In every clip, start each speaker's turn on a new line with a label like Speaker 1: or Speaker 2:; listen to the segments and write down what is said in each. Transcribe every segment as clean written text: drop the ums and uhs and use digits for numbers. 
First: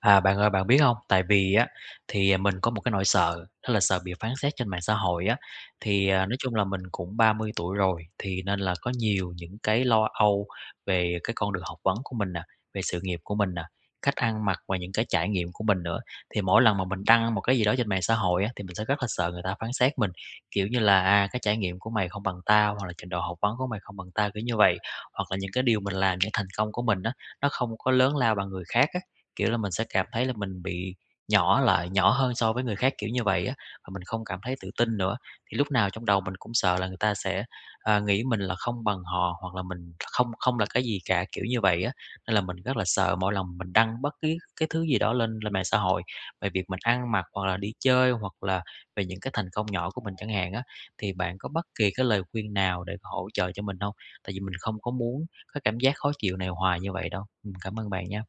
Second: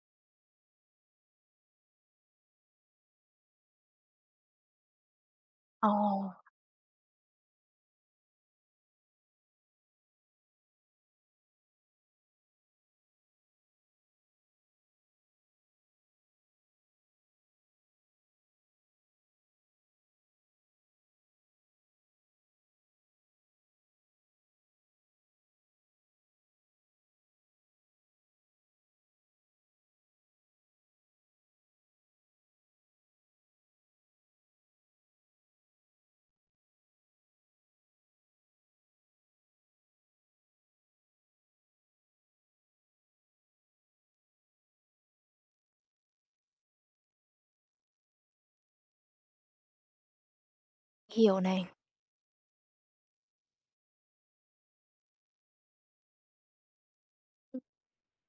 Speaker 1: À, bạn ơi, bạn biết không? Tại vì á, mình có một cái nỗi sợ, đó là sợ bị phán xét trên mạng xã hội á.
Speaker 2: Ồ,
Speaker 1: Nói chung là mình cũng 30 tuổi rồi, thì nên là có nhiều những cái lo âu về cái con đường học vấn của mình nè, về sự nghiệp của mình nè, cách ăn mặc và những cái trải nghiệm của mình nữa. Thì mỗi lần mà mình đăng một cái gì đó trên mạng xã hội á, thì mình sẽ rất là sợ người ta phán xét mình, kiểu như là "À, cái trải nghiệm của mày không bằng tao" hoặc là "Trình độ học vấn của mày không bằng tao", kiểu như vậy. Hoặc là những cái điều mình làm, những thành công của mình á, nó không có lớn lao bằng người khác á. Kiểu là, mình sẽ cảm thấy là mình bị nhỏ lại, nhỏ hơn so với người khác, kiểu như vậy á, và mình không cảm thấy tự tin nữa. Thì lúc nào trong đầu mình cũng sợ là người ta sẽ, nghĩ mình là không bằng họ hoặc là mình không không là cái gì cả, kiểu như vậy á. Nên là mình rất là sợ mỗi lần mình đăng bất cứ cái thứ gì đó lên lên mạng xã hội, về việc mình ăn mặc hoặc là đi chơi, hoặc là về những cái thành công nhỏ của mình chẳng hạn á. Thì bạn
Speaker 2: hiểu
Speaker 1: có
Speaker 2: này.
Speaker 1: bất kỳ cái lời khuyên nào để hỗ trợ cho mình không? Tại vì mình không có muốn cái cảm giác khó chịu này hoài như vậy đâu.
Speaker 2: Ừm.
Speaker 1: Cảm ơn bạn nha.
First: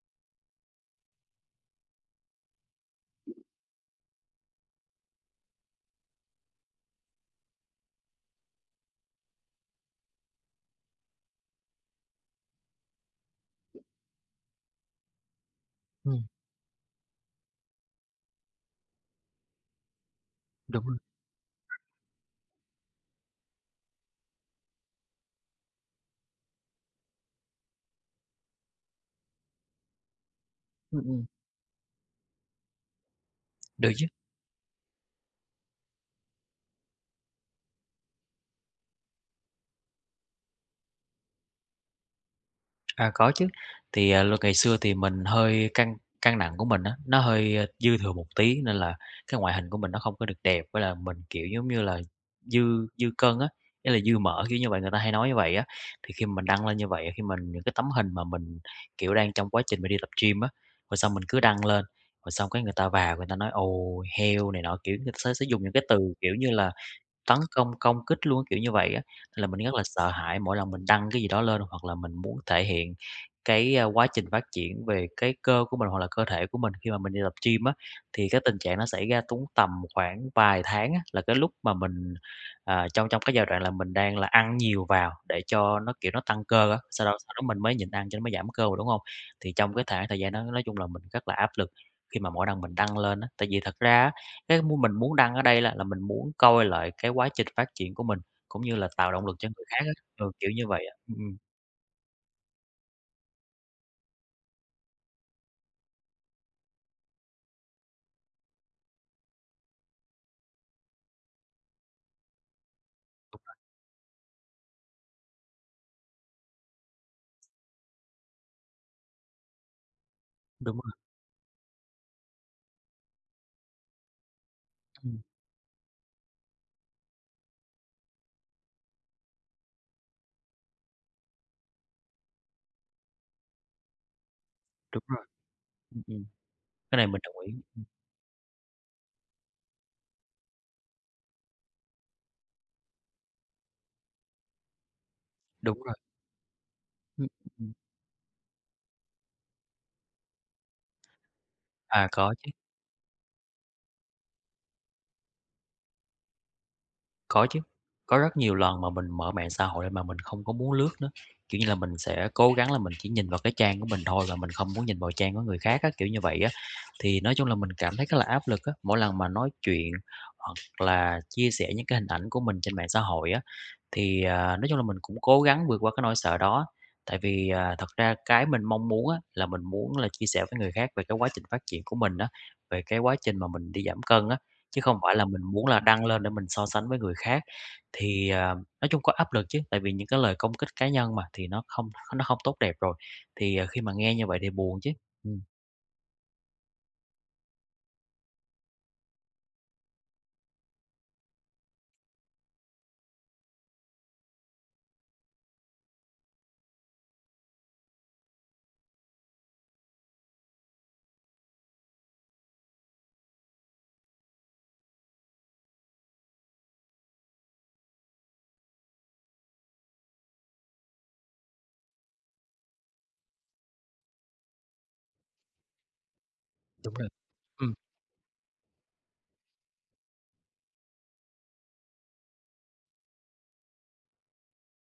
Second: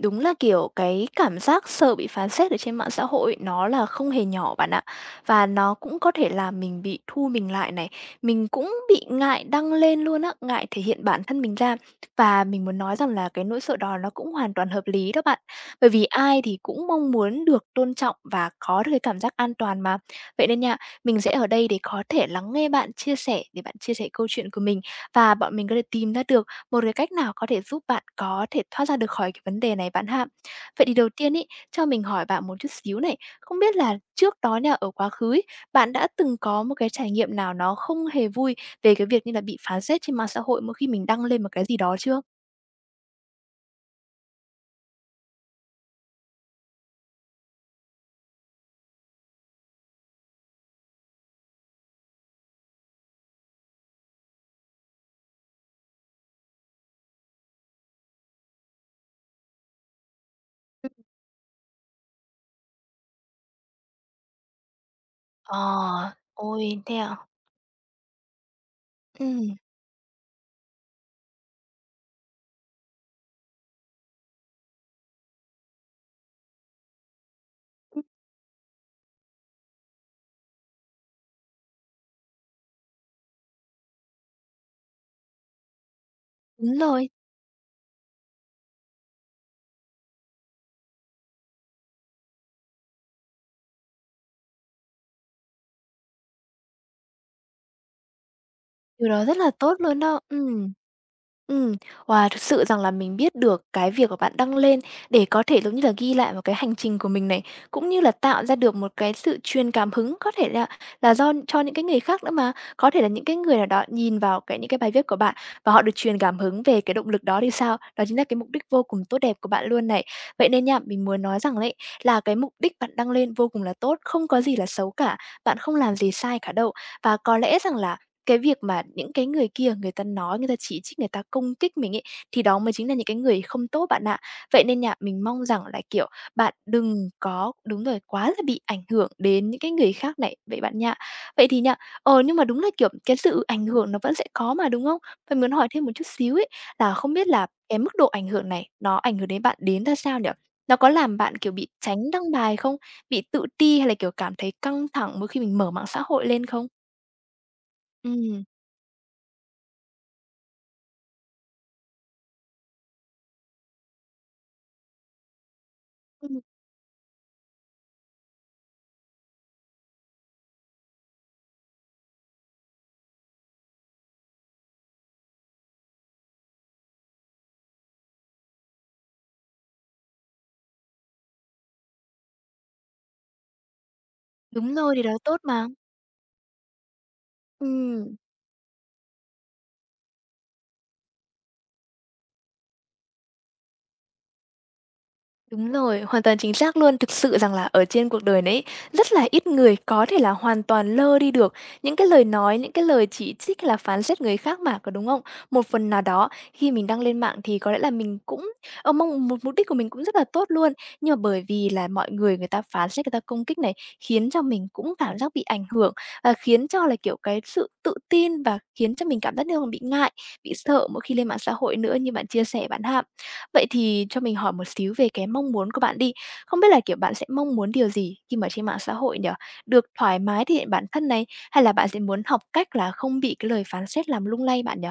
Speaker 2: Đúng là, cái cảm giác sợ bị phán xét ở trên mạng xã hội nó là không hề nhỏ bạn ạ. Và nó cũng có thể làm mình bị thu mình lại này, mình cũng bị ngại đăng lên luôn á, ngại thể hiện bản thân mình ra. Và mình muốn nói rằng là cái nỗi sợ đó nó cũng hoàn toàn hợp lý đó bạn, bởi vì
Speaker 1: Ừm,
Speaker 2: ai thì cũng mong muốn được tôn trọng và có được cái cảm giác an toàn mà. Vậy nên nha,
Speaker 1: đúng rồi.
Speaker 2: mình sẽ ở đây để có thể lắng nghe bạn chia sẻ, để bạn chia sẻ câu chuyện của mình và bọn mình có thể tìm ra được một cái cách nào có thể giúp bạn có thể thoát ra được khỏi cái vấn đề này bạn ha? Vậy thì
Speaker 1: Ừm,
Speaker 2: đầu
Speaker 1: ừm,
Speaker 2: tiên ấy, cho mình hỏi bạn một chút xíu này, không biết
Speaker 1: được
Speaker 2: là
Speaker 1: chứ.
Speaker 2: trước đó nha, ở quá khứ ấy, bạn đã từng có một cái trải nghiệm nào nó không hề vui về cái việc như là bị phán xét trên mạng xã hội mỗi khi mình đăng lên một cái gì đó chưa?
Speaker 1: À, có chứ. Lúc ngày xưa thì mình hơi căng căng nặng của mình á, nó hơi, dư thừa một tí nên là cái ngoại hình của mình nó không có được đẹp, với là mình, kiểu, giống như là, dư dư cân á, ý là dư mỡ, kiểu như vậy, người ta hay nói như vậy á. Thì khi mình đăng lên như vậy, khi mình những cái tấm hình mà mình, kiểu, đang trong quá trình mình đi tập gym á,
Speaker 2: Ừm.
Speaker 1: rồi xong mình cứ đăng lên, rồi xong cái người ta vào người ta nói: "Ồ, heo" này nọ, kiểu, người ta sẽ sử dụng
Speaker 2: Ờ,
Speaker 1: những cái từ, kiểu như là
Speaker 2: ôi, thế à?
Speaker 1: tấn công công kích luôn kiểu như vậy á. Nên là
Speaker 2: Ừm,
Speaker 1: mình rất là sợ hãi mỗi lần mình đăng cái gì đó lên hoặc là mình muốn thể hiện cái, quá trình phát triển về cái cơ của mình hoặc là cơ thể của mình khi mà mình đi tập gym á, thì cái tình trạng nó xảy ra đúng tầm khoảng vài tháng á, là cái lúc mà mình, trong trong cái giai đoạn là mình đang là ăn nhiều vào để cho nó, kiểu, nó tăng cơ
Speaker 2: đúng
Speaker 1: á, sau
Speaker 2: rồi,
Speaker 1: đó sau đó mình mới nhịn ăn cho nó mới giảm cơ mà, đúng không? Thì trong cái khoảng thời gian đó nói chung là mình rất là áp lực khi mà mỗi lần mình đăng lên á, tại vì thật ra cái mu mình muốn đăng ở đây là mình muốn coi lại cái quá trình phát triển của mình, cũng như là
Speaker 2: điều
Speaker 1: tạo
Speaker 2: đó
Speaker 1: động
Speaker 2: rất
Speaker 1: lực cho
Speaker 2: là
Speaker 1: người
Speaker 2: tốt
Speaker 1: khác á,
Speaker 2: luôn đó,
Speaker 1: ừ, kiểu như vậy á.
Speaker 2: Ừm, wow, thực sự rằng là mình biết được cái việc mà bạn đăng lên để có thể, giống như là, ghi lại một cái hành trình của mình này, cũng như là tạo ra được một cái sự truyền cảm hứng có thể là do cho những cái người khác nữa mà. Có thể là những cái người nào đó nhìn vào cái những cái bài viết của bạn và họ được truyền cảm hứng về cái động lực đó thì sao? Đó chính là cái mục đích vô cùng tốt đẹp của bạn luôn này. Vậy nên
Speaker 1: Đúng
Speaker 2: nha,
Speaker 1: rồi,
Speaker 2: mình muốn nói rằng đấy, là cái mục đích bạn đăng lên vô cùng là tốt, không có gì là xấu cả,
Speaker 1: ừm,
Speaker 2: bạn không làm gì sai cả đâu. Và có lẽ rằng là cái việc mà những cái người kia người ta nói, người ta chỉ trích, người ta công kích mình ấy, thì đó mới chính là những cái người không tốt bạn ạ. Vậy nên nha,
Speaker 1: đúng
Speaker 2: mình
Speaker 1: rồi,
Speaker 2: mong rằng là,
Speaker 1: ừm, ừm,
Speaker 2: bạn
Speaker 1: cái này
Speaker 2: đừng
Speaker 1: mình đồng
Speaker 2: có
Speaker 1: ý,
Speaker 2: đúng rồi, quá là bị ảnh hưởng đến những cái người khác này, vậy bạn nha. Vậy thì nha, ờ, nhưng mà đúng là, cái sự ảnh hưởng nó vẫn sẽ có mà, đúng không? Mình muốn hỏi
Speaker 1: đúng
Speaker 2: thêm một
Speaker 1: rồi,
Speaker 2: chút xíu ấy, là không
Speaker 1: ừm,
Speaker 2: biết là
Speaker 1: ừm.
Speaker 2: cái mức độ ảnh hưởng này nó ảnh hưởng đến bạn đến ra sao nhỉ? Nó có làm bạn, bị
Speaker 1: À,
Speaker 2: tránh đăng
Speaker 1: có chứ,
Speaker 2: bài không? Bị tự ti hay là, cảm thấy căng thẳng mỗi khi mình mở mạng xã hội lên không?
Speaker 1: có chứ, có rất
Speaker 2: Ừm.
Speaker 1: nhiều lần mà mình mở mạng xã hội lên mà mình không có muốn lướt nữa, kiểu như là, mình sẽ cố gắng là mình chỉ nhìn vào cái trang của mình thôi và mình không muốn nhìn vào trang của người khác á, kiểu như
Speaker 2: Ừm.
Speaker 1: vậy á. Thì nói chung là mình cảm thấy rất là áp lực á, mỗi lần mà nói chuyện hoặc là chia sẻ những cái hình ảnh của mình trên mạng xã hội á. Nói chung là mình cũng cố gắng vượt qua cái nỗi sợ đó, tại vì, thật ra cái mình mong muốn á, là mình muốn là chia sẻ với người khác về cái quá trình phát triển của mình á, về cái quá trình mà mình đi giảm cân á,
Speaker 2: Đúng
Speaker 1: chứ
Speaker 2: rồi,
Speaker 1: không
Speaker 2: thì đó
Speaker 1: phải là
Speaker 2: tốt
Speaker 1: mình
Speaker 2: mà.
Speaker 1: muốn là đăng lên để mình so sánh với người khác.
Speaker 2: Ừm,
Speaker 1: Thì, à, nói chung có áp lực chứ, tại vì những cái lời công kích cá nhân mà, thì nó không tốt đẹp rồi, thì, khi mà nghe như vậy thì buồn chứ. Ừm,
Speaker 2: đúng rồi, hoàn toàn chính xác luôn. Thực sự rằng là ở trên cuộc đời này ấy, rất là ít người có thể là hoàn toàn lơ đi được những cái lời nói, những cái lời chỉ trích hay là phán xét người khác mà, có đúng không? Một phần nào đó khi mình đăng lên mạng thì có lẽ là mình cũng ờ, mong một mục đích của mình cũng rất là tốt luôn, nhưng mà bởi vì là mọi người người ta phán xét, người ta công kích này, khiến cho mình cũng cảm giác bị ảnh hưởng và khiến cho là, cái sự tự tin và khiến cho mình cảm giác như là bị ngại, bị sợ mỗi khi lên mạng xã hội nữa như bạn chia sẻ bạn ha. Vậy thì cho mình hỏi một xíu về cái mong muốn của bạn đi. Không biết là,
Speaker 1: đúng rồi.
Speaker 2: bạn sẽ mong muốn điều gì khi mà trên mạng xã hội nhỉ? Được thoải mái thể hiện bản thân này, hay là bạn sẽ muốn học cách là không bị cái lời phán xét làm lung lay bạn nhỉ?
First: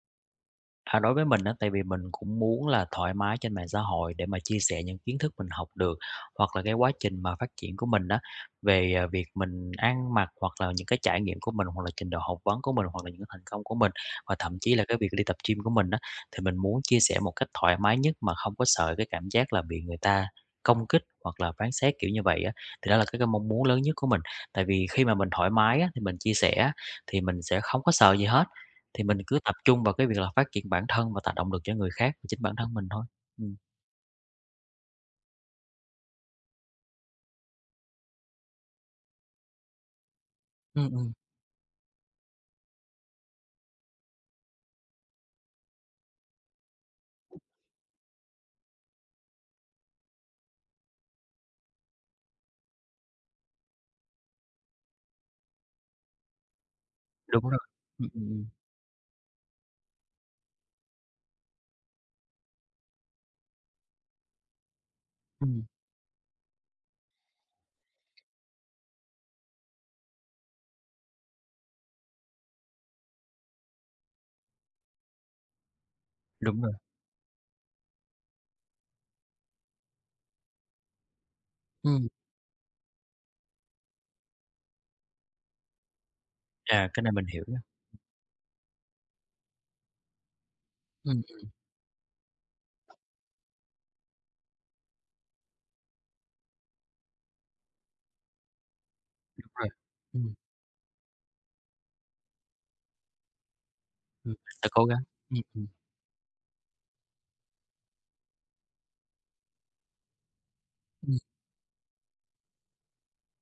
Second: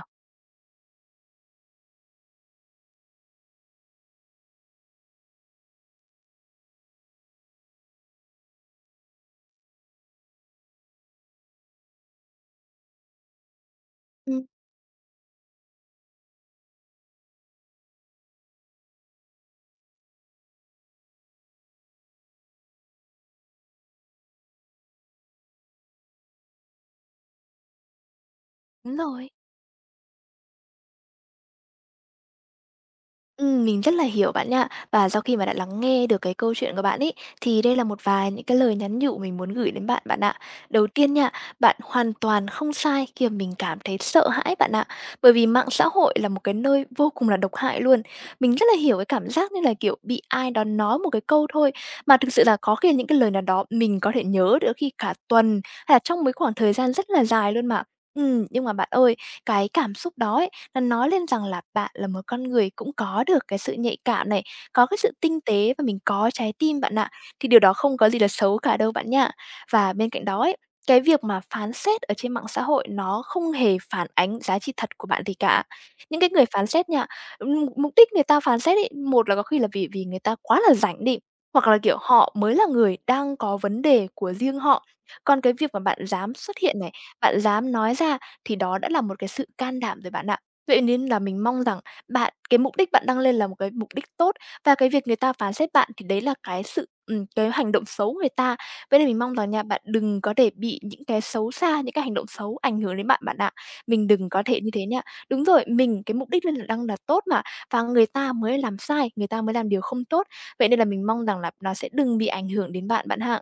Speaker 1: À, đối với mình á, tại vì mình cũng muốn là thoải mái trên mạng xã hội để mà chia sẻ những kiến thức mình học được, hoặc là cái quá trình mà phát triển của mình đó về, việc mình ăn mặc, hoặc là những cái trải nghiệm của mình, hoặc là trình độ học vấn của mình, hoặc là những cái thành công của mình, và
Speaker 2: Ừm.
Speaker 1: thậm chí là cái việc đi tập gym của mình đó. Thì mình muốn chia sẻ một cách thoải mái nhất mà không có sợ cái cảm giác là bị người ta công kích hoặc là phán xét, kiểu như vậy á. Thì đó là cái mong muốn lớn nhất của mình, tại vì khi mà mình thoải mái á, thì mình chia sẻ á, thì mình sẽ không có sợ gì hết,
Speaker 2: Đúng
Speaker 1: thì mình
Speaker 2: rồi.
Speaker 1: cứ tập trung vào cái việc là phát triển bản thân và tạo động lực cho người khác và chính bản thân mình thôi. Ừm.
Speaker 2: Mình rất là hiểu bạn nha. Và sau khi mà đã lắng nghe được cái câu chuyện của bạn ấy, thì đây là một vài những cái lời nhắn nhủ mình muốn gửi đến bạn, bạn ạ.
Speaker 1: Ừm,
Speaker 2: Đầu tiên
Speaker 1: ừm,
Speaker 2: nha, bạn hoàn toàn không sai khi mà mình cảm thấy sợ hãi bạn ạ. Bởi vì mạng xã hội là một cái nơi vô cùng là độc hại luôn. Mình rất là hiểu cái cảm giác như là, bị ai đó nói một cái câu thôi, mà thực sự là có khi là những cái lời nào đó mình có thể nhớ được khi cả tuần, hay là trong mấy khoảng thời gian rất là
Speaker 1: đúng
Speaker 2: dài
Speaker 1: rồi.
Speaker 2: luôn mà.
Speaker 1: Ừm, ừm,
Speaker 2: Ừ
Speaker 1: ừm.
Speaker 2: nhưng mà bạn ơi, cái cảm xúc đó ấy, nó nói lên rằng là bạn là một con người cũng có được cái sự nhạy cảm này, có cái sự tinh
Speaker 1: Ừm,
Speaker 2: tế và mình có trái tim bạn ạ. Thì điều đó không có gì là xấu cả đâu bạn nha. Và bên cạnh đó ấy, cái việc mà phán xét ở trên mạng xã hội nó không hề phản ánh giá trị thật của bạn gì cả. Những cái người
Speaker 1: đúng
Speaker 2: phán
Speaker 1: rồi.
Speaker 2: xét nha, mục đích người ta phán xét ấy, một là có khi là vì vì người ta quá là rảnh đi, hoặc là,
Speaker 1: Ừm.
Speaker 2: họ mới là người đang có vấn đề của riêng họ. Còn cái việc mà bạn dám xuất hiện
Speaker 1: À,
Speaker 2: này,
Speaker 1: cái này mình
Speaker 2: bạn
Speaker 1: hiểu nha.
Speaker 2: dám nói ra thì đó đã là một cái sự can đảm rồi bạn ạ. Vậy nên là
Speaker 1: Ừm,
Speaker 2: mình mong rằng bạn cái mục đích bạn đăng lên là một cái mục đích tốt và cái việc người ta phán xét bạn thì đấy là cái sự cái hành động xấu của người ta. Vậy nên mình mong rằng
Speaker 1: đúng
Speaker 2: nha,
Speaker 1: rồi.
Speaker 2: bạn đừng có
Speaker 1: Ừm,
Speaker 2: để bị những cái xấu xa, những cái hành động xấu ảnh hưởng đến bạn bạn ạ. Mình đừng
Speaker 1: ừm.
Speaker 2: có thể như
Speaker 1: Sẽ
Speaker 2: thế
Speaker 1: cố gắng.
Speaker 2: nha.
Speaker 1: Ừm,
Speaker 2: Đúng rồi,
Speaker 1: ừm.
Speaker 2: mình cái mục đích lên là đăng là tốt mà và người ta mới làm sai, người ta mới làm điều không tốt. Vậy nên là mình mong rằng là nó sẽ đừng bị ảnh hưởng đến bạn bạn ha.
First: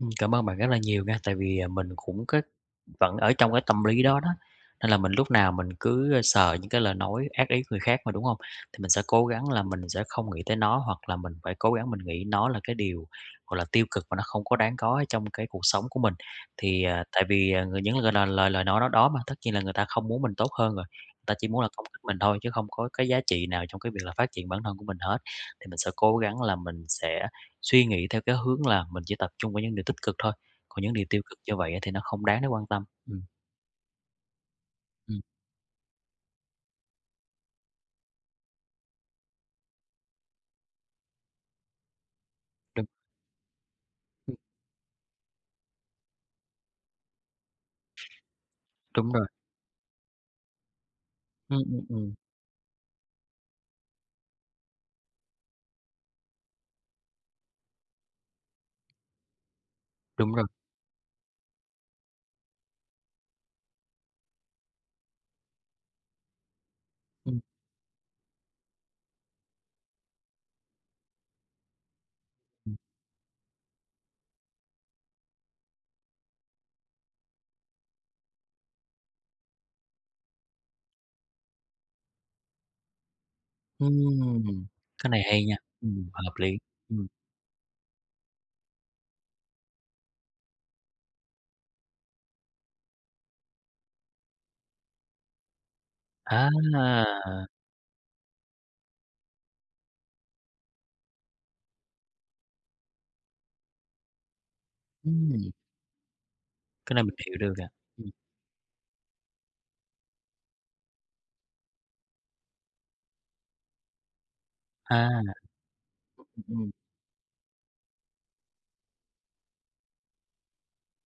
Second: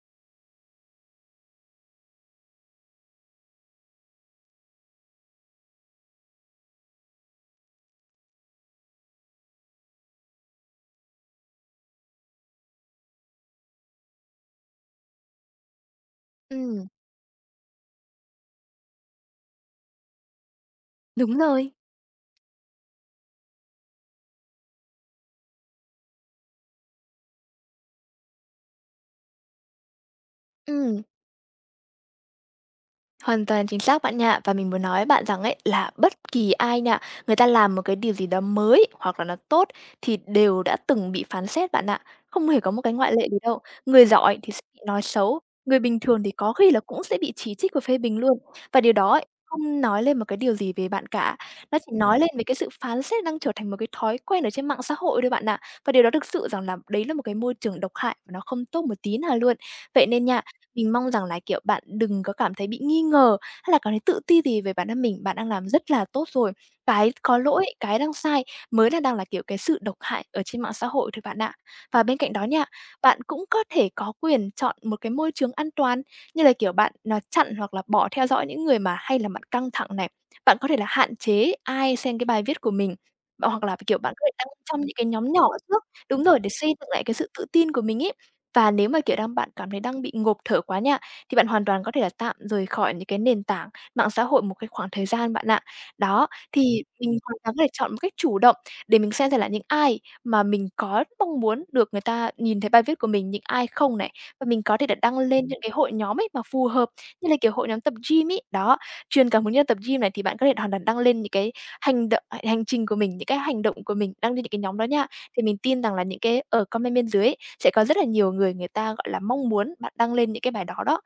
Speaker 1: Cảm ơn bạn rất là nhiều nha, tại vì, mình cũng cái vẫn ở trong cái tâm lý đó đó, nên là mình lúc nào mình cứ, sợ những cái lời nói ác ý người khác mà, đúng không? Thì mình sẽ cố gắng là mình sẽ không nghĩ tới nó, hoặc là mình phải cố gắng mình nghĩ nó là cái điều, gọi là, tiêu cực và nó không có đáng có ở trong cái cuộc sống của mình. Thì,
Speaker 2: Ừm,
Speaker 1: tại vì, người những lời lời lời lời nói đó đó mà, tất nhiên là người ta không muốn mình tốt hơn rồi, người ta
Speaker 2: đúng
Speaker 1: chỉ muốn là
Speaker 2: rồi.
Speaker 1: công kích mình thôi chứ không có cái giá trị nào trong cái việc là phát triển bản thân của mình hết. Thì mình sẽ cố gắng là mình sẽ suy nghĩ theo cái hướng là mình chỉ tập trung vào những điều tích cực thôi, còn những
Speaker 2: Ừm,
Speaker 1: điều tiêu cực như vậy á thì nó không đáng để quan tâm.
Speaker 2: hoàn toàn chính xác bạn nha. Và mình muốn nói với
Speaker 1: Ừm,
Speaker 2: bạn rằng ấy là bất kỳ ai nha, người ta làm một cái điều gì đó mới hoặc là nó tốt thì đều đã từng bị phán xét bạn ạ. Không hề có một
Speaker 1: đúng,
Speaker 2: cái ngoại lệ gì đâu. Người
Speaker 1: ừm,
Speaker 2: giỏi thì sẽ bị nói xấu, người bình thường thì có khi là cũng sẽ bị chỉ trích và phê bình luôn. Và điều đó
Speaker 1: đúng
Speaker 2: ấy,
Speaker 1: rồi,
Speaker 2: không nói lên một cái điều gì về bạn cả.
Speaker 1: ừm,
Speaker 2: Nó
Speaker 1: ừm,
Speaker 2: chỉ
Speaker 1: ừm,
Speaker 2: nói lên về cái sự phán xét đang trở thành một cái thói quen ở trên mạng xã hội thôi bạn ạ. Và điều đó thực sự rằng là đấy là một cái môi trường độc hại và nó không tốt một tí nào luôn. Vậy nên
Speaker 1: đúng
Speaker 2: nha
Speaker 1: rồi,
Speaker 2: mình mong rằng là, bạn đừng có cảm thấy bị nghi ngờ hay là cảm thấy tự ti gì về bản thân mình, bạn đang làm rất là tốt rồi. Cái có
Speaker 1: ừm,
Speaker 2: lỗi, cái đang sai mới là đang là, cái sự độc hại ở trên mạng xã hội thôi bạn ạ. Và bên cạnh đó nha,
Speaker 1: ừm,
Speaker 2: bạn cũng có thể có quyền chọn một cái môi trường an toàn như là, bạn, chặn hoặc là bỏ theo dõi những người mà hay là bạn căng thẳng này. Bạn có thể là hạn chế ai xem cái bài viết của mình, bạn hoặc là, bạn có thể đăng
Speaker 1: ừm,
Speaker 2: trong những cái
Speaker 1: cái này
Speaker 2: nhóm
Speaker 1: hay
Speaker 2: nhỏ
Speaker 1: nha,
Speaker 2: trước đúng
Speaker 1: hợp
Speaker 2: rồi, để
Speaker 1: lý,
Speaker 2: xây dựng lại
Speaker 1: ừm,
Speaker 2: cái sự tự tin của mình ý. Và nếu mà, đang bạn cảm thấy đang bị ngộp thở quá nha, thì bạn hoàn toàn có thể là tạm rời khỏi những cái nền tảng mạng xã hội một cái khoảng thời gian bạn ạ. Đó,
Speaker 1: à,
Speaker 2: thì mình hoàn toàn có thể chọn một cách chủ động để mình xem là những ai mà mình có mong muốn được người ta nhìn thấy bài viết của mình, những ai không này. Và mình có thể là đăng lên
Speaker 1: ừm,
Speaker 2: những cái hội nhóm ấy mà phù hợp,
Speaker 1: cái này mình
Speaker 2: như
Speaker 1: hiểu
Speaker 2: là,
Speaker 1: được nè,
Speaker 2: hội nhóm tập
Speaker 1: ừm,
Speaker 2: gym ấy, đó, truyền cảm hứng cho tập gym này thì bạn có thể hoàn toàn đăng lên những cái hành trình của mình, những cái hành động của mình đăng lên những cái nhóm đó nha.
Speaker 1: à,
Speaker 2: Thì mình tin rằng là những cái ở
Speaker 1: ừm.
Speaker 2: comment bên dưới ấy, sẽ có rất là nhiều người người ta, gọi là, mong muốn bạn đăng lên những cái bài đó đó.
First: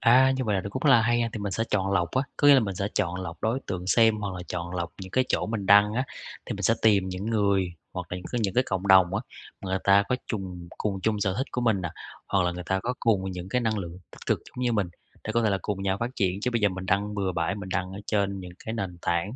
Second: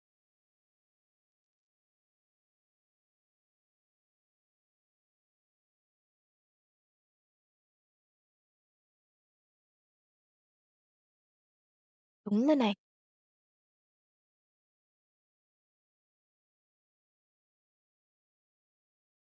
Speaker 1: À, như vậy là nó cũng là hay ha, thì mình sẽ chọn lọc á, có nghĩa là mình sẽ chọn lọc đối tượng xem hoặc là chọn lọc những cái chỗ mình đăng á, thì mình sẽ tìm những người hoặc là những cái cộng đồng á, mà người ta có chung cùng chung sở thích của mình nè, hoặc
Speaker 2: Đúng
Speaker 1: là
Speaker 2: rồi
Speaker 1: người
Speaker 2: này.
Speaker 1: ta có cùng những cái năng lượng tích cực giống như mình, để có thể là cùng nhau phát triển, chứ bây giờ mình đăng bừa bãi, mình đăng ở trên những cái nền tảng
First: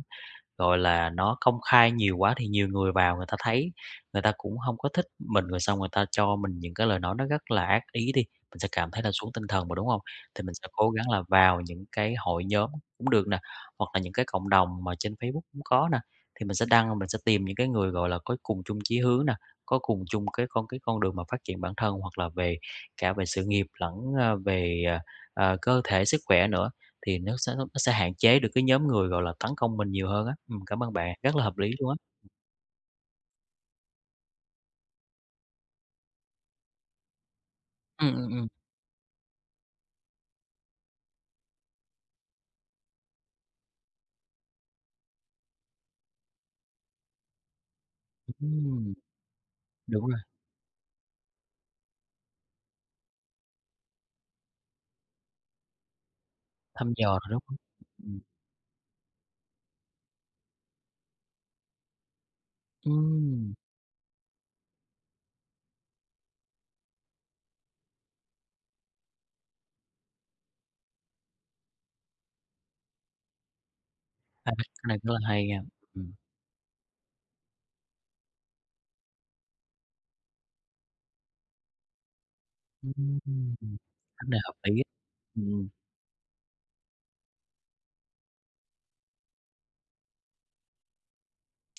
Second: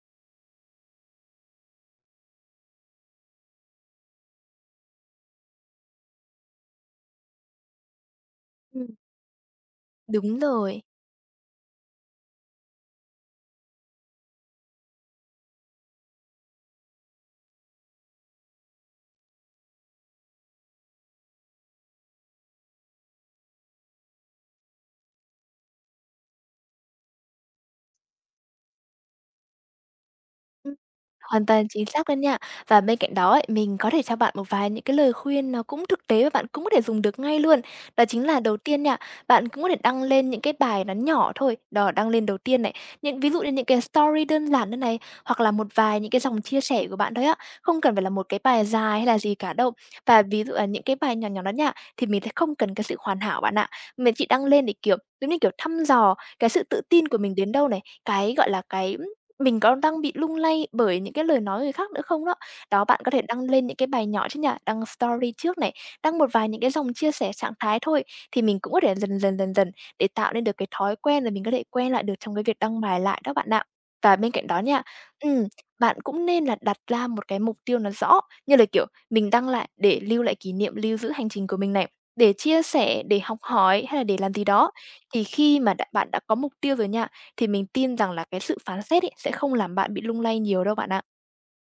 Speaker 1: gọi là, nó công khai nhiều quá thì nhiều người vào người ta thấy, người ta cũng không có thích mình, rồi xong người ta cho mình những cái lời nói nó rất là ác ý đi, mình sẽ
Speaker 2: Ừm.
Speaker 1: cảm thấy là xuống tinh thần mà, đúng không?
Speaker 2: Đúng
Speaker 1: Thì mình sẽ
Speaker 2: rồi.
Speaker 1: cố gắng là vào những cái hội nhóm cũng được nè, hoặc là những cái cộng đồng mà trên Facebook cũng có nè, thì mình sẽ đăng, mình sẽ tìm những cái người, gọi là, có cùng chung chí hướng nè, có cùng chung cái con đường mà phát triển bản thân, hoặc là về cả về sự nghiệp lẫn, về, cơ thể, sức khỏe nữa. Thì nó sẽ hạn chế được cái nhóm người, gọi là, tấn công mình nhiều hơn á.
Speaker 2: Ừm,
Speaker 1: Cảm ơn bạn, rất là
Speaker 2: hoàn
Speaker 1: hợp
Speaker 2: toàn
Speaker 1: lý
Speaker 2: chính
Speaker 1: luôn á.
Speaker 2: xác luôn nha. Và bên cạnh đó ấy, mình có thể cho bạn một vài những cái lời khuyên nó cũng thực tế và bạn cũng có thể dùng được ngay luôn. Đó
Speaker 1: Ừm,
Speaker 2: chính
Speaker 1: ừm,
Speaker 2: là
Speaker 1: ừm.
Speaker 2: đầu tiên nha, bạn cũng có thể đăng lên những cái bài nó nhỏ thôi, đó, đăng lên đầu tiên này, những ví dụ như những cái story đơn giản như này, hoặc là một vài những cái dòng chia sẻ của bạn thôi á, không cần phải là một cái bài dài
Speaker 1: Ừm,
Speaker 2: hay là gì cả đâu.
Speaker 1: đúng rồi,
Speaker 2: Và ví dụ là những cái bài nhỏ nhỏ đó nha, thì mình sẽ không cần cái sự hoàn hảo bạn ạ. Mình chỉ đăng lên để, kiểu, giống như kiểu, thăm dò cái sự tự
Speaker 1: thăm
Speaker 2: tin
Speaker 1: dò
Speaker 2: của
Speaker 1: rồi,
Speaker 2: mình
Speaker 1: đúng
Speaker 2: đến
Speaker 1: hông?
Speaker 2: đâu này,
Speaker 1: Ừm,
Speaker 2: cái, gọi là, cái mình có đang bị lung lay bởi những cái lời nói người khác nữa không đó. Đó, bạn có thể đăng
Speaker 1: ừm,
Speaker 2: lên những cái bài nhỏ chứ nhỉ? Đăng story trước này, đăng một vài những cái dòng chia sẻ trạng thái thôi, thì mình cũng có thể dần dần, dần dần để tạo nên được cái thói quen rồi mình có thể quen lại được trong cái việc đăng bài lại đó bạn ạ. Và bên cạnh
Speaker 1: à,
Speaker 2: đó nha,
Speaker 1: cái này rất là
Speaker 2: ừm,
Speaker 1: hay nha.
Speaker 2: bạn
Speaker 1: Ừm,
Speaker 2: cũng nên là đặt ra một cái mục tiêu nó rõ, như là, kiểu, mình đăng lại để lưu lại kỷ niệm, lưu giữ hành trình của mình này, để chia sẻ, để học
Speaker 1: ừm,
Speaker 2: hỏi hay là để
Speaker 1: cách
Speaker 2: làm
Speaker 1: này
Speaker 2: gì
Speaker 1: hợp
Speaker 2: đó.
Speaker 1: lý á.
Speaker 2: Thì khi
Speaker 1: Ừm.
Speaker 2: mà đã bạn đã có mục tiêu rồi nha, thì mình tin rằng là cái sự phán xét ấy sẽ không làm bạn bị lung lay nhiều đâu bạn ạ.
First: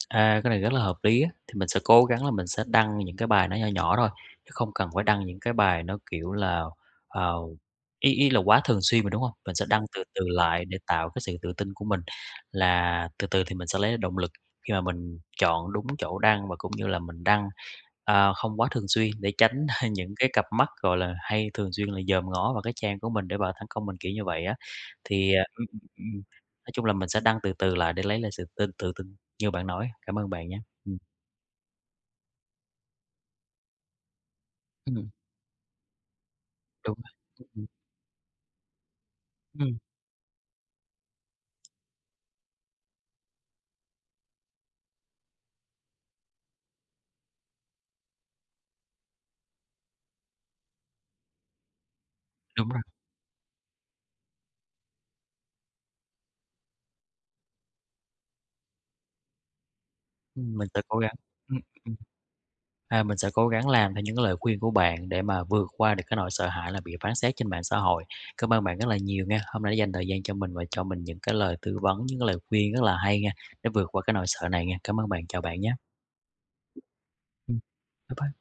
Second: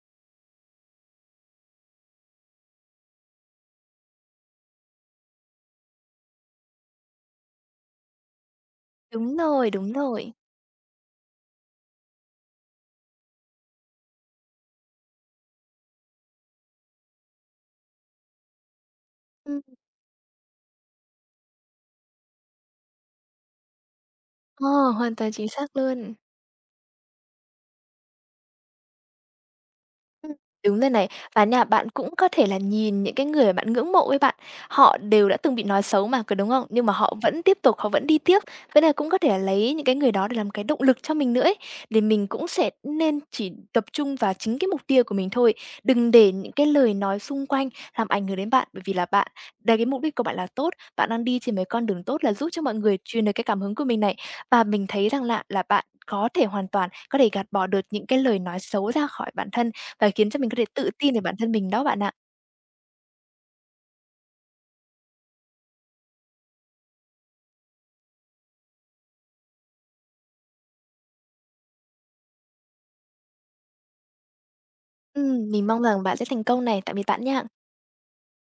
Speaker 1: À, cái này rất là hợp lý á, thì mình sẽ cố gắng là mình sẽ đăng những cái bài nó nhỏ nhỏ thôi, chứ không cần phải đăng những cái bài nó, kiểu là, ờ, ý ý là quá thường xuyên mà, đúng không?
Speaker 2: Đúng
Speaker 1: Mình sẽ
Speaker 2: rồi,
Speaker 1: đăng
Speaker 2: đúng
Speaker 1: từ từ
Speaker 2: rồi.
Speaker 1: lại để tạo cái sự tự tin của mình, là từ từ thì mình sẽ lấy động lực khi mà mình chọn đúng chỗ đăng và cũng như là mình đăng, không quá thường xuyên để
Speaker 2: Ừm.
Speaker 1: tránh những cái cặp mắt, gọi là, hay thường xuyên là dòm ngó vào cái trang của mình để vào tấn công mình, kiểu như vậy á.
Speaker 2: Ờ, hoàn toàn
Speaker 1: Thì,
Speaker 2: chính xác luôn.
Speaker 1: nói chung là mình sẽ đăng từ từ lại để lấy lại sự tự tin như bạn nói. Cảm ơn
Speaker 2: Ừm,
Speaker 1: bạn nhé.
Speaker 2: đúng rồi
Speaker 1: Ừm,
Speaker 2: này. Và nha, bạn cũng có thể là nhìn những cái người mà bạn ngưỡng mộ ấy bạn, họ
Speaker 1: ừm,
Speaker 2: đều đã từng bị nói xấu mà, có đúng không? Nhưng mà
Speaker 1: đúng rồi,
Speaker 2: họ vẫn
Speaker 1: ừm,
Speaker 2: tiếp
Speaker 1: ừm,
Speaker 2: tục, họ vẫn đi tiếp. Vậy là cũng có thể là lấy những cái người đó để làm cái động lực cho mình nữa ấy, để mình cũng sẽ nên chỉ tập trung vào chính cái mục tiêu của mình thôi. Đừng để những cái lời nói xung quanh làm ảnh hưởng đến bạn, bởi vì là bạn đấy, cái mục đích của bạn là tốt, bạn đang đi trên mấy con đường tốt là giúp cho
Speaker 1: đúng
Speaker 2: mọi
Speaker 1: rồi,
Speaker 2: người truyền được cái cảm hứng của mình này. Và mình thấy rằng là bạn có thể hoàn toàn có thể gạt bỏ được những cái lời nói xấu ra khỏi bản thân và khiến cho mình có thể
Speaker 1: mình sẽ
Speaker 2: tự
Speaker 1: cố
Speaker 2: tin
Speaker 1: gắng,
Speaker 2: về bản thân
Speaker 1: ừm,
Speaker 2: mình đó
Speaker 1: ừm,
Speaker 2: bạn ạ.
Speaker 1: à, mình sẽ cố gắng làm theo những lời khuyên của bạn để mà vượt qua được cái nỗi sợ hãi là bị phán xét trên mạng xã hội. Cảm ơn bạn rất là nhiều nha, hôm nay đã dành thời gian cho mình và cho mình những cái lời tư vấn, những cái lời khuyên rất là hay nha, để vượt qua cái nỗi sợ này nha. Cảm ơn bạn, chào bạn
Speaker 2: Mình
Speaker 1: nhé.
Speaker 2: mong rằng bạn sẽ thành công này. Tạm biệt bạn nha.
Speaker 1: Ừm, bye bye.